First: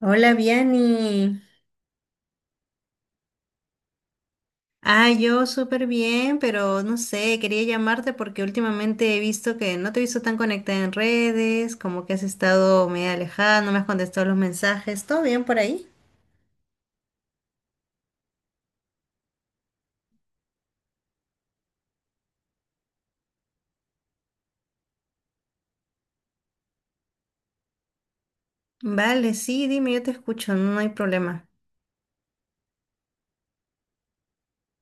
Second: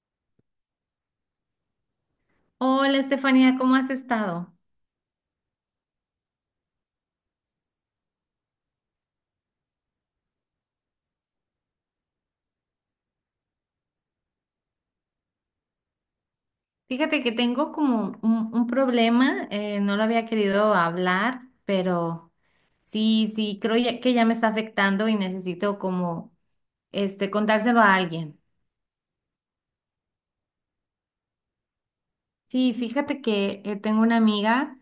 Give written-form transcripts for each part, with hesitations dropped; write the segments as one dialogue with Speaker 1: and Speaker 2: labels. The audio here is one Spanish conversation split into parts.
Speaker 1: Hola, Viani.
Speaker 2: Hola Estefanía, ¿cómo has estado?
Speaker 1: Ah, yo súper bien, pero no sé, quería llamarte porque últimamente he visto que no te he visto tan conectada en redes, como que has estado medio alejada, no me has contestado los mensajes. ¿Todo bien por ahí?
Speaker 2: Fíjate que tengo como un problema, no lo había querido hablar, pero sí, creo que ya me está afectando y necesito como este contárselo a alguien.
Speaker 1: Vale, sí, dime, yo te escucho, no hay problema.
Speaker 2: Sí, fíjate que tengo una amiga,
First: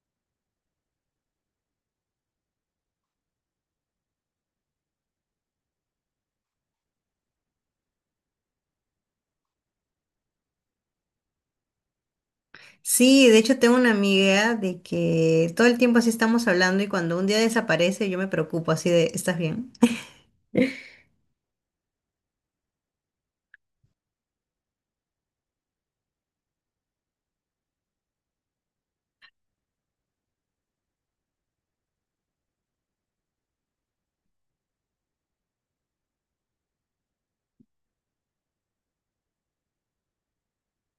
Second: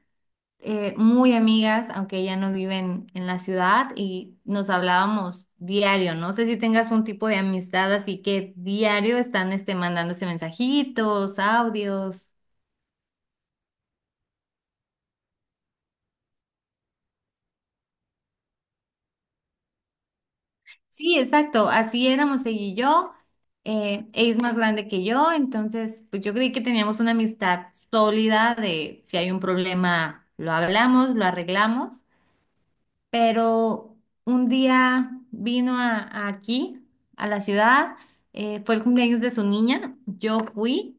Speaker 2: muy amigas, aunque ella no vive en la ciudad y nos hablábamos diario. No sé si tengas un tipo de amistad, así que diario están este, mandándose mensajitos, audios.
Speaker 1: Sí, de hecho tengo una amiga de que todo el tiempo así estamos hablando y cuando un día desaparece yo me preocupo así de, ¿estás bien?
Speaker 2: Sí, exacto, así éramos ella y yo. Ella es más grande que yo, entonces pues yo creí que teníamos una amistad sólida de si hay un problema lo hablamos, lo arreglamos, pero un día vino a aquí, a la ciudad, fue el cumpleaños de su niña, yo fui,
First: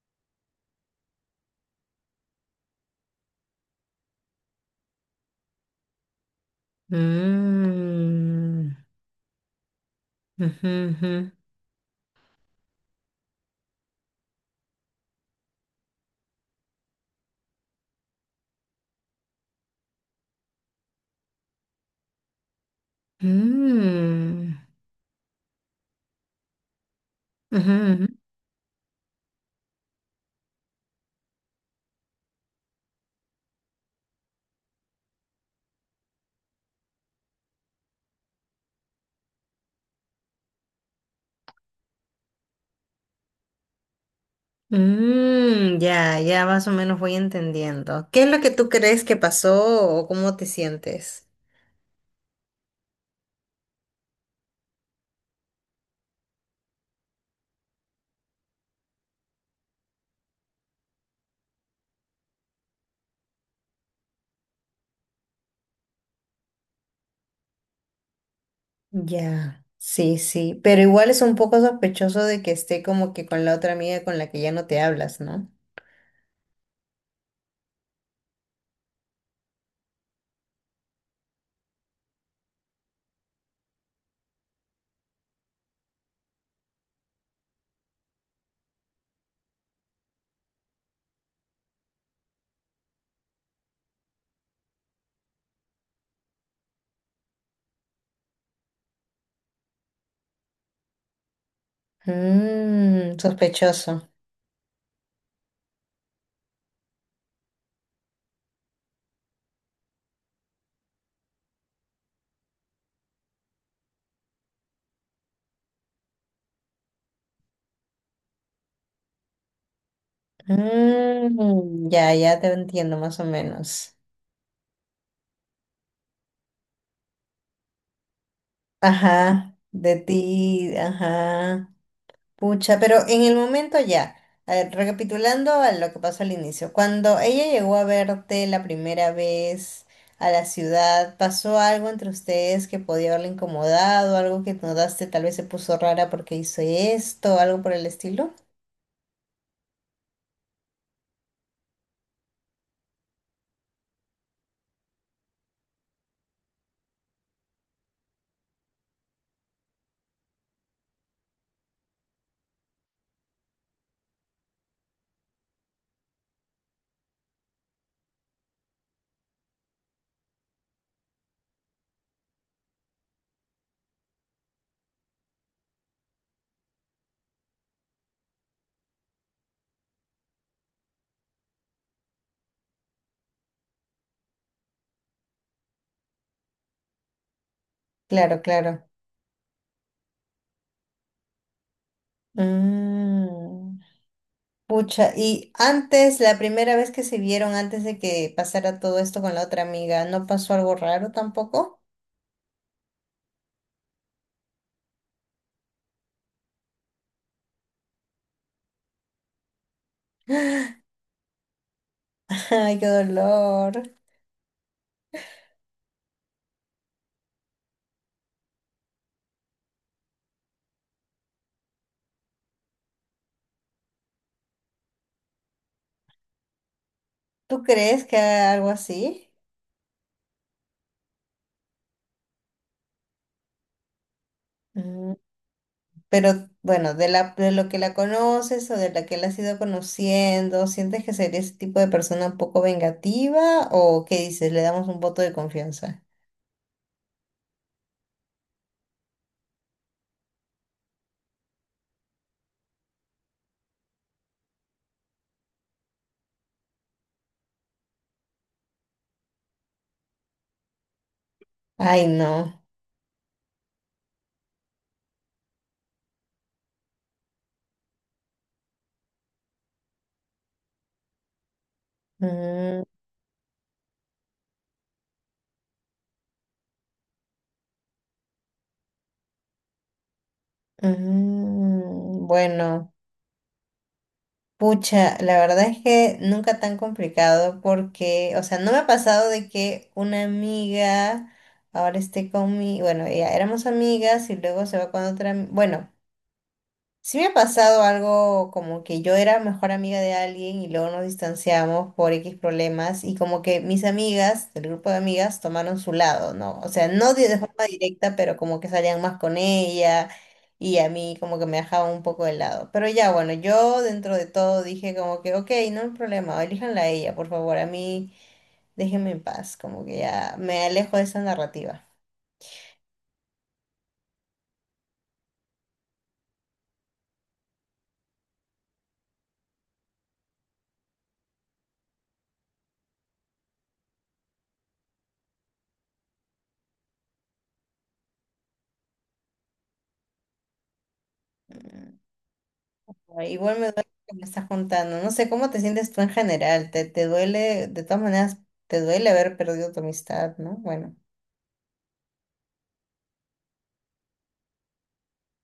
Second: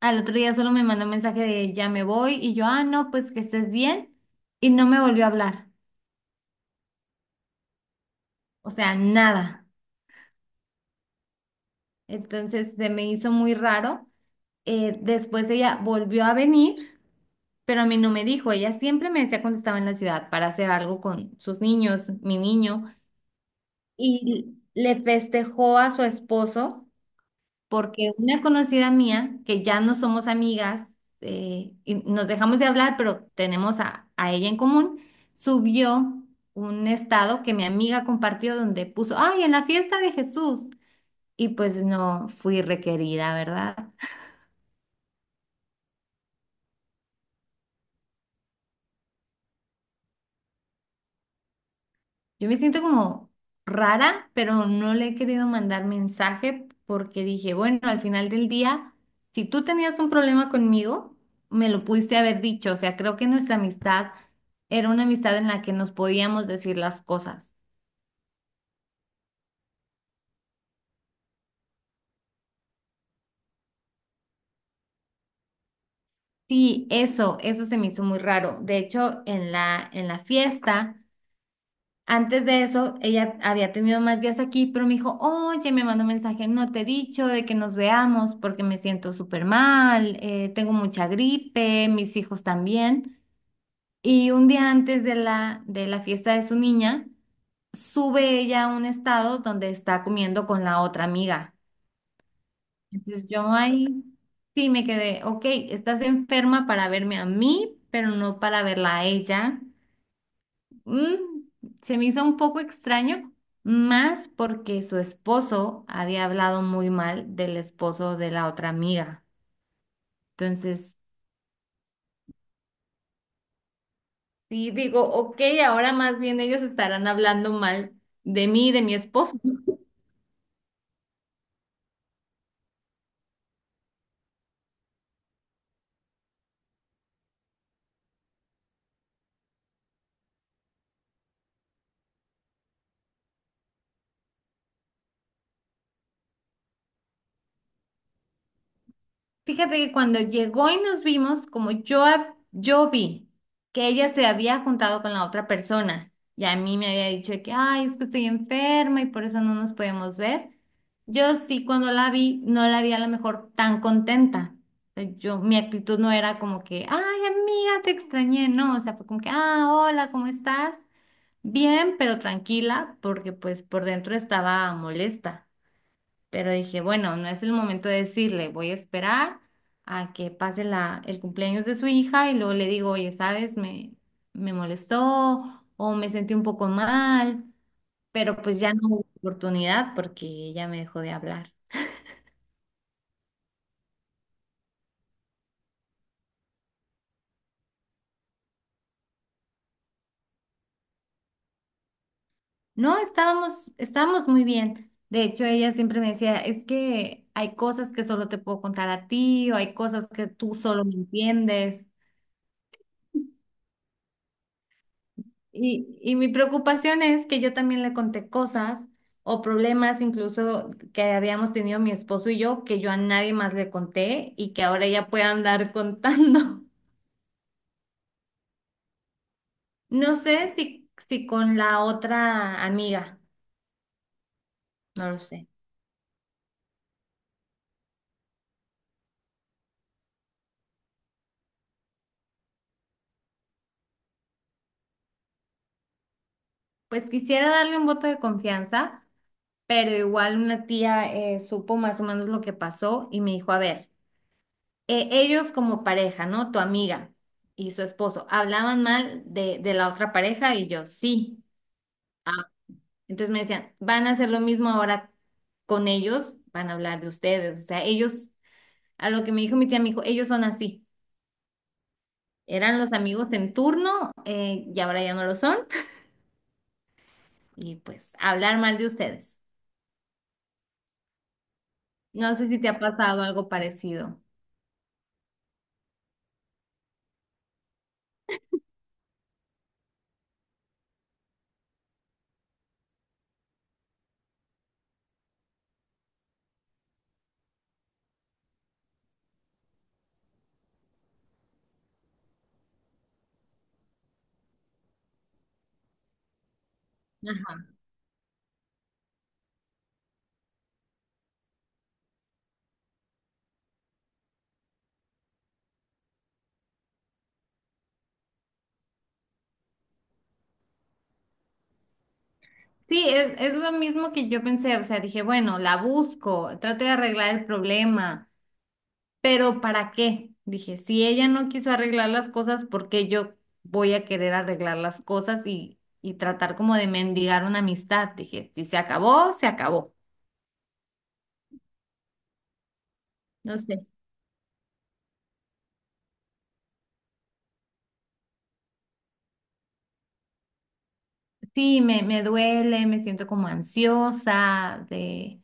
Speaker 2: al otro día solo me mandó un mensaje de ya me voy y yo, ah, no, pues que estés bien y no me volvió a hablar, o
Speaker 1: Mm,
Speaker 2: sea, nada.
Speaker 1: ujú, ujú.
Speaker 2: Entonces se me hizo muy raro. Después ella volvió a venir, pero a mí no me dijo. Ella siempre me decía cuando estaba en la ciudad para hacer algo con sus niños, mi niño,
Speaker 1: Mm,
Speaker 2: y le festejó a su esposo
Speaker 1: ujú,
Speaker 2: porque
Speaker 1: ujú.
Speaker 2: una conocida mía, que ya no somos amigas, y nos dejamos de hablar, pero tenemos a ella en común, subió un estado que mi amiga compartió donde puso, ay, en la fiesta de Jesús. Y pues no fui requerida, ¿verdad?
Speaker 1: Mm, ya, ya más o menos voy entendiendo. ¿Qué es lo que tú crees que pasó o cómo te sientes?
Speaker 2: Yo me siento como rara, pero no le he querido mandar mensaje porque dije, bueno, al final del día, si tú tenías un problema conmigo, me lo pudiste haber dicho. O sea, creo que nuestra amistad era una amistad en la que nos podíamos decir las cosas.
Speaker 1: Ya, sí, sí, pero igual es un poco sospechoso de que esté como que con la otra amiga con la que ya no te hablas, ¿no?
Speaker 2: Sí, eso se me hizo muy raro. De hecho, en la fiesta. Antes de eso, ella había tenido más días aquí, pero me dijo, oye, me mandó un mensaje, no te he dicho de que nos veamos porque me siento súper mal, tengo mucha gripe, mis hijos también. Y un día antes de la fiesta de su niña, sube ella a un estado donde está comiendo con la otra amiga.
Speaker 1: Mmm,
Speaker 2: Entonces yo
Speaker 1: sospechoso.
Speaker 2: ahí sí me quedé, ok, estás enferma para verme a mí, pero no para verla a ella. Mm, Se me hizo un poco extraño, más porque su esposo había hablado muy mal del esposo de la otra amiga. Entonces,
Speaker 1: Mmm, ya, ya te entiendo más o menos.
Speaker 2: sí digo, ok, ahora más bien ellos estarán hablando mal de mí y de mi esposo.
Speaker 1: Ajá, de ti, ajá. Pucha, pero en el momento ya, a ver, recapitulando a lo que pasó al inicio, cuando ella llegó a verte la primera vez a la ciudad, ¿pasó algo entre ustedes que podía haberle incomodado, algo que notaste tal vez se puso rara porque hizo esto, algo por el estilo?
Speaker 2: Fíjate que cuando llegó y nos vimos, como yo, yo vi que ella se había juntado con la otra persona y a mí me había dicho de que, ay, es que estoy enferma y por eso no nos podemos ver, yo sí cuando la vi no la vi a lo mejor tan contenta. Yo, mi actitud no era como que, ay, amiga, te extrañé, no, o sea, fue como que, ah, hola, ¿cómo estás? Bien, pero tranquila, porque pues por dentro estaba molesta. Pero dije, bueno, no es el momento de decirle, voy a esperar a que pase el cumpleaños de su hija y luego le digo, oye, ¿sabes? Me molestó o me sentí un poco mal,
Speaker 1: Claro,
Speaker 2: pero pues ya no
Speaker 1: claro.
Speaker 2: hubo oportunidad porque ella me dejó de hablar.
Speaker 1: Mm, pucha, y antes, la primera vez que se vieron, antes de que pasara todo esto con la otra amiga, ¿no pasó algo raro tampoco?
Speaker 2: No, estábamos muy bien. De hecho, ella siempre me decía, es que hay cosas que solo te puedo contar a ti o hay cosas que tú solo me entiendes.
Speaker 1: Ay, qué dolor.
Speaker 2: Y mi preocupación es que yo también le conté cosas o problemas incluso que habíamos tenido mi esposo y yo, que yo a nadie más le conté y que ahora ella pueda andar contando.
Speaker 1: ¿Tú crees que haga algo así?
Speaker 2: No sé si con la otra amiga, no
Speaker 1: Mm,
Speaker 2: lo sé.
Speaker 1: pero bueno, de la, de lo que la conoces o de la que la has ido conociendo, ¿sientes que sería ese tipo de persona un poco vengativa o qué dices? Le damos un voto de confianza.
Speaker 2: Pues quisiera darle un voto de confianza, pero igual una tía supo más o menos lo que pasó y me dijo, a ver, ellos como pareja, ¿no? Tu amiga y su esposo, hablaban mal de la otra pareja y yo, sí.
Speaker 1: Ay, no.
Speaker 2: Entonces me decían, van a hacer lo mismo ahora con ellos, van a hablar de ustedes. O sea, ellos, a lo que me dijo mi tía, me dijo, ellos son así. Eran
Speaker 1: Mm,
Speaker 2: los amigos en turno y ahora ya no lo son. Y pues, hablar mal de ustedes.
Speaker 1: mm,
Speaker 2: No sé si te ha
Speaker 1: bueno,
Speaker 2: pasado algo parecido.
Speaker 1: pucha, la verdad es que nunca tan complicado porque, o sea, no me ha pasado de que una amiga ahora esté conmigo, bueno, ya éramos amigas y luego se va con otra, bueno. Sí me ha pasado algo como que yo era mejor amiga de alguien y luego nos distanciamos por X problemas y como que mis amigas, el grupo de amigas, tomaron su lado, ¿no? O sea, no de forma
Speaker 2: Ajá.
Speaker 1: directa, pero como que salían más con ella y a mí como que me dejaban un poco de lado. Pero ya, bueno, yo dentro de todo dije como que, ok, no hay problema, elíjanla a ella, por favor, a mí déjenme en paz, como que ya me alejo de esa narrativa.
Speaker 2: Sí, es lo mismo que yo pensé. O sea, dije, bueno, la busco, trato de arreglar el problema. Pero ¿para qué? Dije, si ella no quiso arreglar las cosas, ¿por qué yo voy a querer arreglar las cosas y tratar como de mendigar una amistad? Dije, si se acabó, se acabó.
Speaker 1: Mm. Ay, igual
Speaker 2: No
Speaker 1: me
Speaker 2: sé.
Speaker 1: duele que me estás contando. No sé cómo te sientes tú en general. Te duele, de todas maneras, te duele haber perdido tu amistad, ¿no? Bueno.
Speaker 2: Sí, me duele, me siento como ansiosa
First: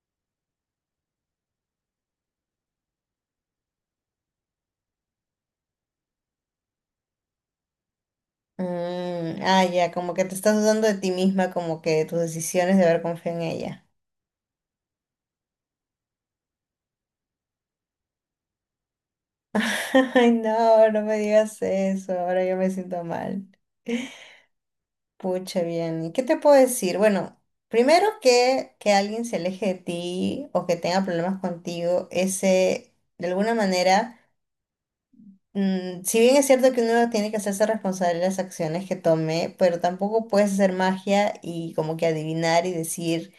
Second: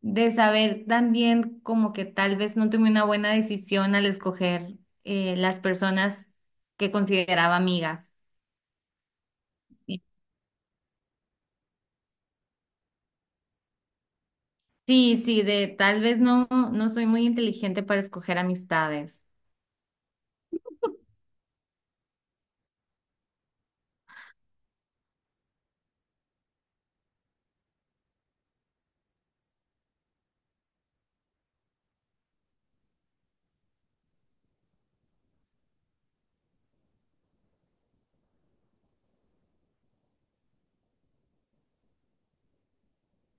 Speaker 2: de saber también como que tal vez no tomé una buena decisión al escoger las personas que consideraba amigas.
Speaker 1: Mm, ah, ya, como que te estás dudando de ti misma, como que de tus decisiones de haber confiado en ella.
Speaker 2: Sí, sí, de tal vez no soy muy inteligente para escoger amistades.
Speaker 1: Ay, no, no me digas eso. Ahora yo me siento mal. Pucha, bien. ¿Y qué te puedo decir? Bueno, primero que alguien se aleje de ti o que tenga problemas contigo, ese, de alguna manera. Mm, si bien es cierto que uno tiene que hacerse responsable de las acciones que tome, pero tampoco puedes hacer magia y como que adivinar y decir,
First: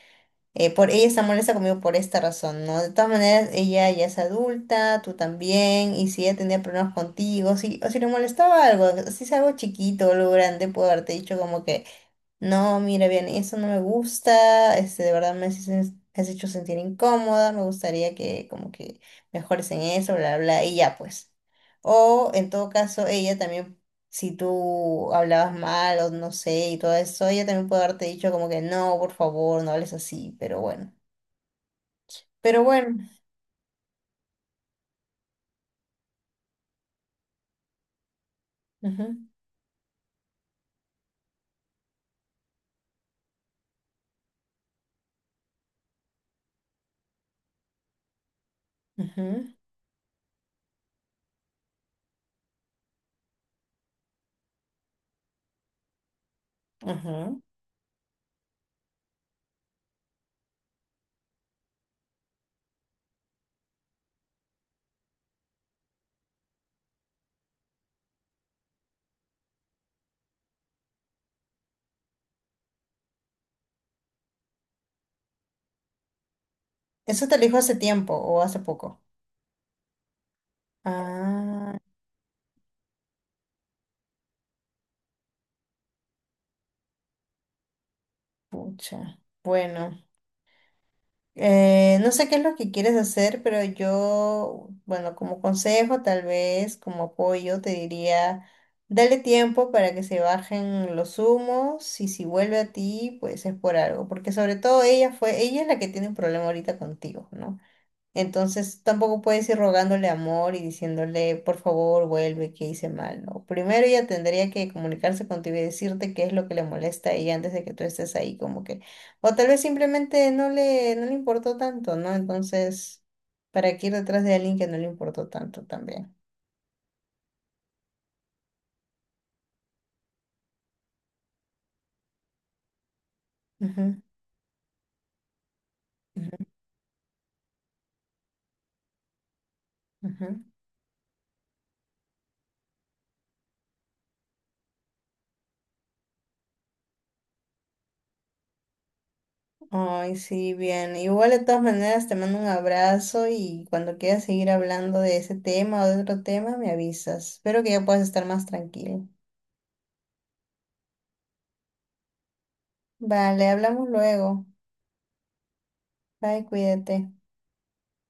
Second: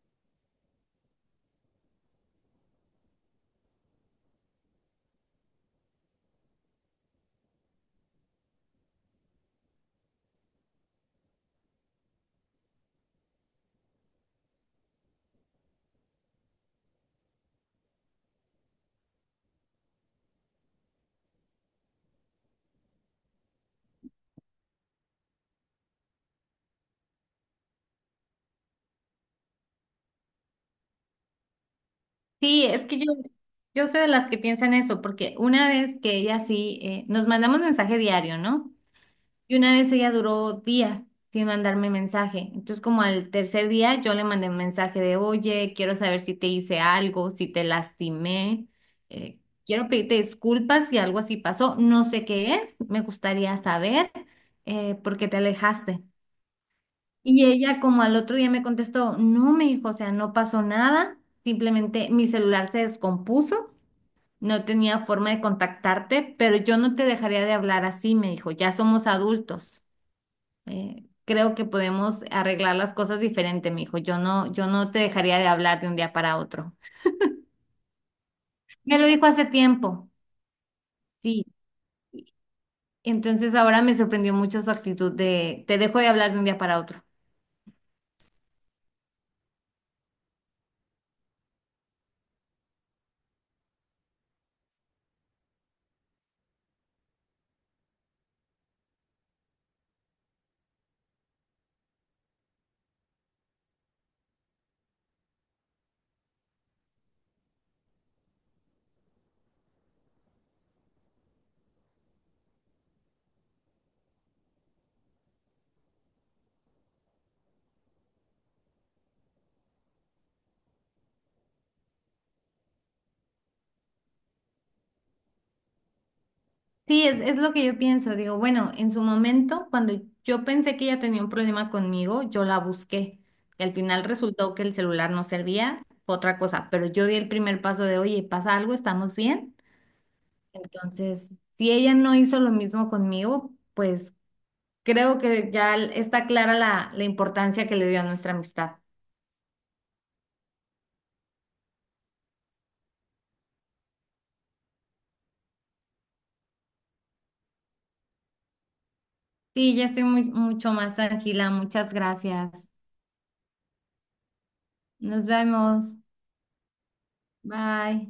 Speaker 1: por ella está molesta conmigo por esta razón, ¿no? De todas maneras, ella ya es adulta, tú también, y si ella tenía problemas contigo, si, o si le molestaba algo, si es algo chiquito o algo grande, puedo haberte dicho como que... No, mira, bien, eso no me gusta, este, de verdad me has hecho sentir incómoda, me gustaría que como que mejores en eso, bla, bla, y ya pues. O en todo caso, ella también, si tú hablabas mal o no sé, y todo eso, ella también puede haberte dicho como que no, por favor, no hables así, pero bueno. Pero
Speaker 2: Sí, es
Speaker 1: bueno,
Speaker 2: que yo soy de las que piensan eso, porque una vez que ella sí, nos mandamos mensaje diario, ¿no?
Speaker 1: ujú,
Speaker 2: Y una vez ella duró días sin mandarme mensaje. Entonces, como al tercer día, yo le mandé un mensaje de, oye, quiero saber si te hice algo, si te lastimé, eh,
Speaker 1: ujú,
Speaker 2: quiero pedirte disculpas si algo así pasó, no sé qué es, me gustaría saber por qué te alejaste.
Speaker 1: ujú.
Speaker 2: Y ella como al otro día me contestó, no, me dijo, o sea, no pasó nada, simplemente mi celular se descompuso no tenía forma de contactarte, pero yo no te dejaría de hablar así, me dijo. Ya somos adultos. Creo que podemos arreglar las cosas diferente, me dijo. Yo no te dejaría de hablar de un día para otro.
Speaker 1: ¿Eso te lo dijo hace tiempo o hace
Speaker 2: Me
Speaker 1: poco?
Speaker 2: lo dijo hace tiempo, sí.
Speaker 1: Ah,
Speaker 2: Entonces ahora me sorprendió mucho su actitud de te dejo de hablar de un día para otro.
Speaker 1: pucha. Bueno. No sé qué es lo que quieres hacer, pero yo, bueno, como consejo, tal vez como apoyo, te diría, dale tiempo para que se bajen los humos y si vuelve a ti, pues es por algo, porque sobre todo ella fue, ella es la que tiene un problema ahorita contigo, ¿no? Entonces tampoco puedes ir rogándole amor y diciéndole, por favor, vuelve, que hice mal, ¿no? Primero ella tendría que comunicarse contigo y decirte qué es lo que le molesta a ella antes de que tú estés ahí, como que, o tal vez simplemente no le importó tanto, ¿no? Entonces, ¿para qué ir detrás de alguien que no le importó tanto también?
Speaker 2: Sí, es lo que yo pienso. Digo, bueno, en su momento, cuando yo pensé que ella tenía un problema conmigo, yo la busqué. Y al
Speaker 1: Ujú,
Speaker 2: final resultó que el celular no servía, fue otra
Speaker 1: ujú,
Speaker 2: cosa. Pero yo di el primer paso de, oye, ¿pasa algo? ¿Estamos bien?
Speaker 1: ujú.
Speaker 2: Entonces, si ella no hizo lo mismo conmigo, pues creo que ya está clara la importancia que le dio a nuestra amistad.
Speaker 1: Ay, sí, bien. Igual de todas maneras te mando un abrazo y cuando quieras seguir hablando de ese tema o de otro tema, me avisas. Espero que ya puedas estar más tranquilo.
Speaker 2: Sí, ya estoy mucho más tranquila. Muchas gracias.
Speaker 1: Vale, hablamos luego.
Speaker 2: Nos vemos.
Speaker 1: Bye, cuídate.
Speaker 2: Bye.